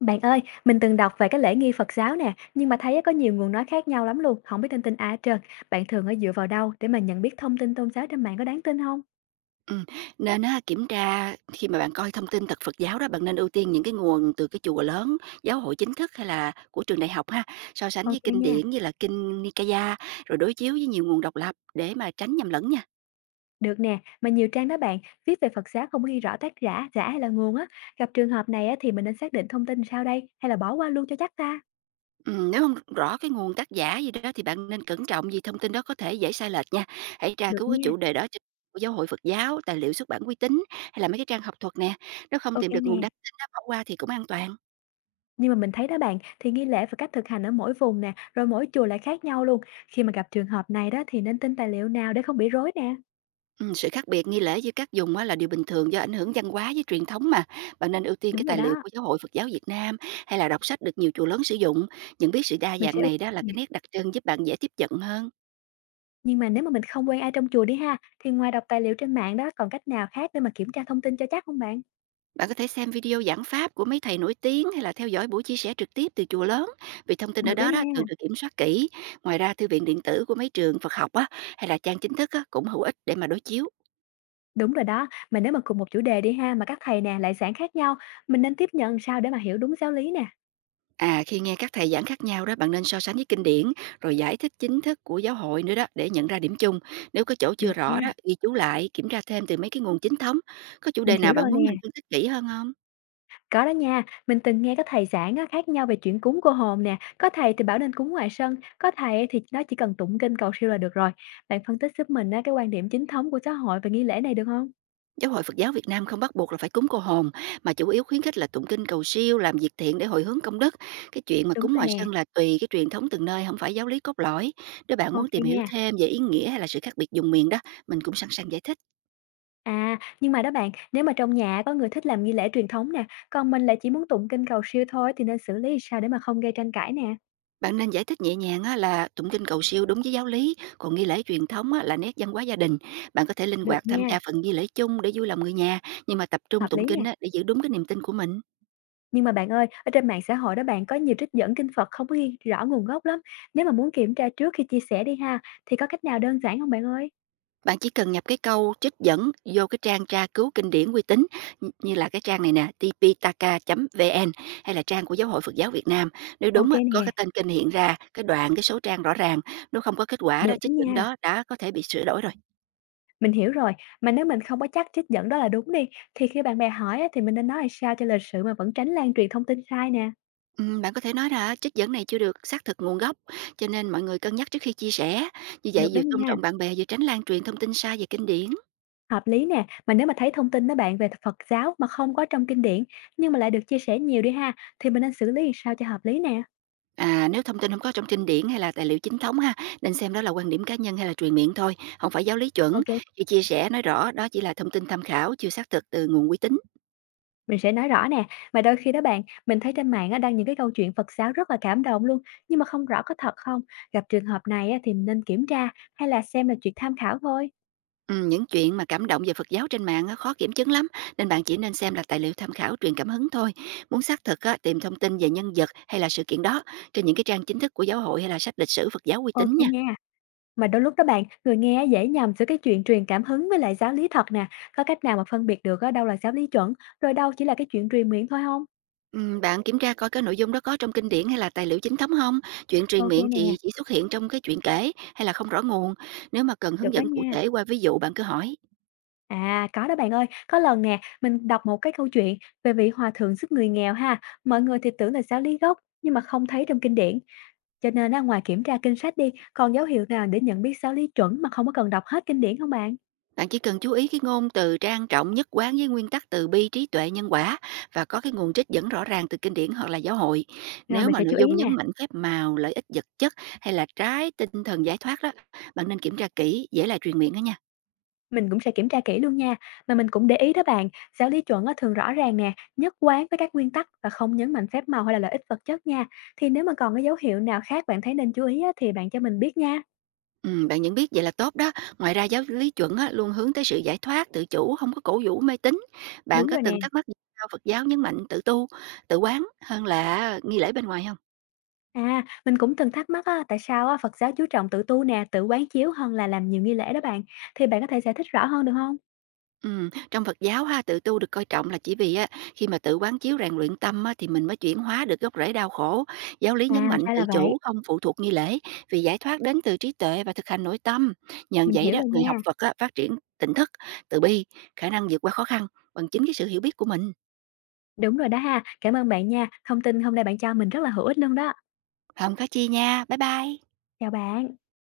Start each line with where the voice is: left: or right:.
left: Bạn ơi, mình từng đọc về cái lễ nghi Phật giáo nè, nhưng mà thấy á, có nhiều nguồn nói khác nhau lắm luôn, không biết tin tin ai hết trơn. Bạn thường ở dựa vào đâu để mà nhận biết thông tin tôn giáo trên mạng có đáng tin không?
right: Ừm, nên á kiểm tra khi mà bạn coi thông tin tật Phật giáo đó, bạn nên ưu tiên những cái nguồn từ cái chùa lớn, giáo hội chính thức hay là của trường đại học ha, so sánh với
left: Ok
right: kinh
left: nha,
right: điển như là kinh Nikaya, rồi đối chiếu với nhiều nguồn độc lập để mà tránh nhầm lẫn nha.
left: được nè, mà nhiều trang đó bạn, viết về Phật giáo không ghi rõ tác giả, hay là nguồn á. Gặp trường hợp này á, thì mình nên xác định thông tin sao đây, hay là bỏ qua luôn cho chắc ta?
right: Nếu không rõ cái nguồn tác giả gì đó thì bạn nên cẩn trọng vì thông tin đó có thể dễ sai lệch nha. Hãy tra
left: Được
right: cứu cái
left: nha,
right: chủ đề đó trên của giáo hội Phật giáo, tài liệu xuất bản uy tín hay là mấy cái trang học thuật nè, nếu không
left: ok
right: tìm được
left: nè.
right: nguồn đáng tin á, bỏ qua thì cũng an toàn.
left: Nhưng mà mình thấy đó bạn, thì nghi lễ và cách thực hành ở mỗi vùng nè, rồi mỗi chùa lại khác nhau luôn. Khi mà gặp trường hợp này đó thì nên tin tài liệu nào để không bị rối nè.
right: Sự khác biệt nghi lễ giữa các vùng á là điều bình thường do ảnh hưởng văn hóa với truyền thống mà. Bạn nên ưu tiên
left: Đúng
right: cái
left: rồi
right: tài liệu
left: đó,
right: của Giáo hội Phật giáo Việt Nam hay là đọc sách được nhiều chùa lớn sử dụng. Nhận biết sự đa
left: mình
right: dạng
left: sẽ.
right: này đó là cái nét đặc trưng giúp bạn dễ tiếp cận hơn.
left: Nhưng mà nếu mà mình không quen ai trong chùa đi ha, thì ngoài đọc tài liệu trên mạng đó còn cách nào khác để mà kiểm tra thông tin cho chắc không bạn?
right: Bạn có thể xem video giảng pháp của mấy thầy nổi tiếng hay là theo dõi buổi chia sẻ trực tiếp từ chùa lớn vì thông tin ở
left: Được đó
right: đó đó thường
left: nha.
right: được kiểm soát kỹ. Ngoài ra thư viện điện tử của mấy trường Phật học á hay là trang chính thức á cũng hữu ích để mà đối chiếu.
left: Đúng rồi đó, mà nếu mà cùng một chủ đề đi ha, mà các thầy nè lại giảng khác nhau, mình nên tiếp nhận sao để mà hiểu đúng giáo lý nè?
right: À, khi nghe các thầy giảng khác nhau đó, bạn nên so sánh với kinh điển, rồi giải thích chính thức của giáo hội nữa đó để nhận ra điểm chung. Nếu có chỗ chưa
left: Được nha,
right: rõ đó, ghi chú lại, kiểm tra thêm từ mấy cái nguồn chính thống. Có chủ
left: mình
right: đề nào
left: hiểu rồi
right: bạn muốn mình
left: nè.
right: phân tích kỹ hơn không?
left: Có đó nha, mình từng nghe các thầy giảng á, khác nhau về chuyện cúng cô hồn nè, có thầy thì bảo nên cúng ngoài sân, có thầy thì nó chỉ cần tụng kinh cầu siêu là được rồi. Bạn phân tích giúp mình á, cái quan điểm chính thống của xã hội về nghi lễ này được không?
right: Giáo hội Phật giáo Việt Nam không bắt buộc là phải cúng cô hồn, mà chủ yếu khuyến khích là tụng kinh cầu siêu, làm việc thiện để hồi hướng công đức. Cái chuyện mà
left: Đúng
right: cúng
left: rồi
right: ngoài
left: nè,
right: sân là tùy cái truyền thống từng nơi, không phải giáo lý cốt lõi. Nếu bạn muốn
left: ok
right: tìm hiểu
left: nha.
right: thêm về ý nghĩa hay là sự khác biệt dùng miền đó, mình cũng sẵn sàng giải thích.
left: À, nhưng mà đó bạn, nếu mà trong nhà có người thích làm nghi lễ truyền thống nè, còn mình lại chỉ muốn tụng kinh cầu siêu thôi thì nên xử lý sao để mà không gây tranh cãi nè?
right: Bạn nên giải thích nhẹ nhàng á, là tụng kinh cầu siêu đúng với giáo lý, còn nghi lễ truyền thống á, là nét văn hóa gia đình. Bạn có thể linh
left: Được
right: hoạt tham
left: nha,
right: gia phần nghi lễ chung để vui lòng người nhà, nhưng mà tập
left: hợp
right: trung tụng
left: lý nè.
right: kinh á, để giữ đúng cái niềm tin của mình.
left: Nhưng mà bạn ơi, ở trên mạng xã hội đó bạn có nhiều trích dẫn kinh Phật không có ghi rõ nguồn gốc lắm. Nếu mà muốn kiểm tra trước khi chia sẻ đi ha, thì có cách nào đơn giản không bạn ơi?
right: Bạn chỉ cần nhập cái câu trích dẫn vô cái trang tra cứu kinh điển uy tín như là cái trang này nè, tptaka.vn hay là trang của Giáo hội Phật giáo Việt Nam. Nếu
left: Ok
right: đúng á, có
left: nè,
right: cái tên kinh hiện ra, cái đoạn, cái số trang rõ ràng, nếu không có kết quả đó,
left: được đó
right: trích dẫn
left: nha.
right: đó đã có thể bị sửa đổi rồi.
left: Mình hiểu rồi, mà nếu mình không có chắc trích dẫn đó là đúng đi, thì khi bạn bè hỏi á, thì mình nên nói làm sao cho lịch sự mà vẫn tránh lan truyền thông tin sai nè.
right: Bạn có thể nói là trích dẫn này chưa được xác thực nguồn gốc, cho nên mọi người cân nhắc trước khi chia sẻ. Như vậy
left: Được đó
right: vừa tôn
left: nha.
right: trọng bạn bè vừa tránh lan truyền thông tin sai về kinh điển.
left: Hợp lý nè, mà nếu mà thấy thông tin đó bạn về Phật giáo mà không có trong kinh điển nhưng mà lại được chia sẻ nhiều đi ha, thì mình nên xử lý làm sao cho hợp lý nè?
right: À, nếu thông tin không có trong kinh điển hay là tài liệu chính thống ha, nên xem đó là quan điểm cá nhân hay là truyền miệng thôi, không phải giáo lý chuẩn.
left: Ok.
right: Khi chia sẻ nói rõ đó chỉ là thông tin tham khảo chưa xác thực từ nguồn uy tín.
left: Mình sẽ nói rõ nè, mà đôi khi đó bạn, mình thấy trên mạng á, đăng những cái câu chuyện Phật giáo rất là cảm động luôn, nhưng mà không rõ có thật không. Gặp trường hợp này á, thì mình nên kiểm tra hay là xem là chuyện tham khảo thôi.
right: Những chuyện mà cảm động về Phật giáo trên mạng á, khó kiểm chứng lắm, nên bạn chỉ nên xem là tài liệu tham khảo truyền cảm hứng thôi. Muốn xác thực á, tìm thông tin về nhân vật hay là sự kiện đó trên những cái trang chính thức của giáo hội hay là sách lịch sử Phật giáo uy
left: Ok
right: tín nha.
left: nha. Mà đôi lúc đó bạn, người nghe á, dễ nhầm giữa cái chuyện truyền cảm hứng với lại giáo lý thật nè. Có cách nào mà phân biệt được á, đâu là giáo lý chuẩn, rồi đâu chỉ là cái chuyện truyền miệng thôi không?
right: Bạn kiểm tra coi cái nội dung đó có trong kinh điển hay là tài liệu chính thống không? Chuyện truyền
left: Ok
right: miệng
left: nè,
right: thì chỉ xuất hiện trong cái chuyện kể hay là không rõ nguồn? Nếu mà cần
left: được
right: hướng
left: đó
right: dẫn cụ
left: nha.
right: thể qua ví dụ bạn cứ hỏi.
left: À, có đó bạn ơi. Có lần nè, mình đọc một cái câu chuyện về vị hòa thượng giúp người nghèo ha. Mọi người thì tưởng là giáo lý gốc nhưng mà không thấy trong kinh điển. Cho nên á, ngoài kiểm tra kinh sách đi, còn dấu hiệu nào để nhận biết giáo lý chuẩn mà không có cần đọc hết kinh điển không bạn?
right: Bạn chỉ cần chú ý cái ngôn từ trang trọng, nhất quán với nguyên tắc từ bi, trí tuệ, nhân quả và có cái nguồn trích dẫn rõ ràng từ kinh điển hoặc là giáo hội.
left: Rồi
right: Nếu
left: mình
right: mà
left: sẽ chú
right: nội
left: ý
right: dung
left: nè.
right: nhấn mạnh phép màu, lợi ích vật chất hay là trái tinh thần giải thoát đó, bạn nên kiểm tra kỹ, dễ là truyền miệng đó nha.
left: Mình cũng sẽ kiểm tra kỹ luôn nha. Mà mình cũng để ý đó bạn, giáo lý chuẩn á, thường rõ ràng nè, nhất quán với các nguyên tắc và không nhấn mạnh phép màu hay là lợi ích vật chất nha. Thì nếu mà còn cái dấu hiệu nào khác bạn thấy nên chú ý á, thì bạn cho mình biết nha.
right: Bạn nhận biết vậy là tốt đó. Ngoài ra giáo lý chuẩn á, luôn hướng tới sự giải thoát, tự chủ, không có cổ vũ mê tín. Bạn
left: Đúng
right: có
left: rồi nè.
right: từng thắc mắc vì sao Phật giáo nhấn mạnh tự tu, tự quán hơn là nghi lễ bên ngoài không?
left: À, mình cũng từng thắc mắc á, tại sao á, Phật giáo chú trọng tự tu nè, tự quán chiếu hơn là làm nhiều nghi lễ đó bạn. Thì bạn có thể giải thích rõ hơn được không?
right: Trong Phật giáo ha, tự tu được coi trọng là chỉ vì á, khi mà tự quán chiếu rèn luyện tâm á, thì mình mới chuyển hóa được gốc rễ đau khổ. Giáo lý
left: À,
right: nhấn mạnh
left: ra
right: tự
left: là vậy.
right: chủ không phụ thuộc nghi lễ vì giải thoát đến từ trí tuệ và thực hành nội tâm. Nhờ
left: Mình
right: vậy
left: hiểu
right: đó,
left: rồi
right: người học
left: nha.
right: Phật á, phát triển tỉnh thức, từ bi, khả năng vượt qua khó khăn bằng chính cái sự hiểu biết của mình.
left: Đúng rồi đó ha. Cảm ơn bạn nha. Thông tin hôm nay bạn cho mình rất là hữu ích luôn đó.
right: Không có chi nha. Bye bye.
left: Chào bạn.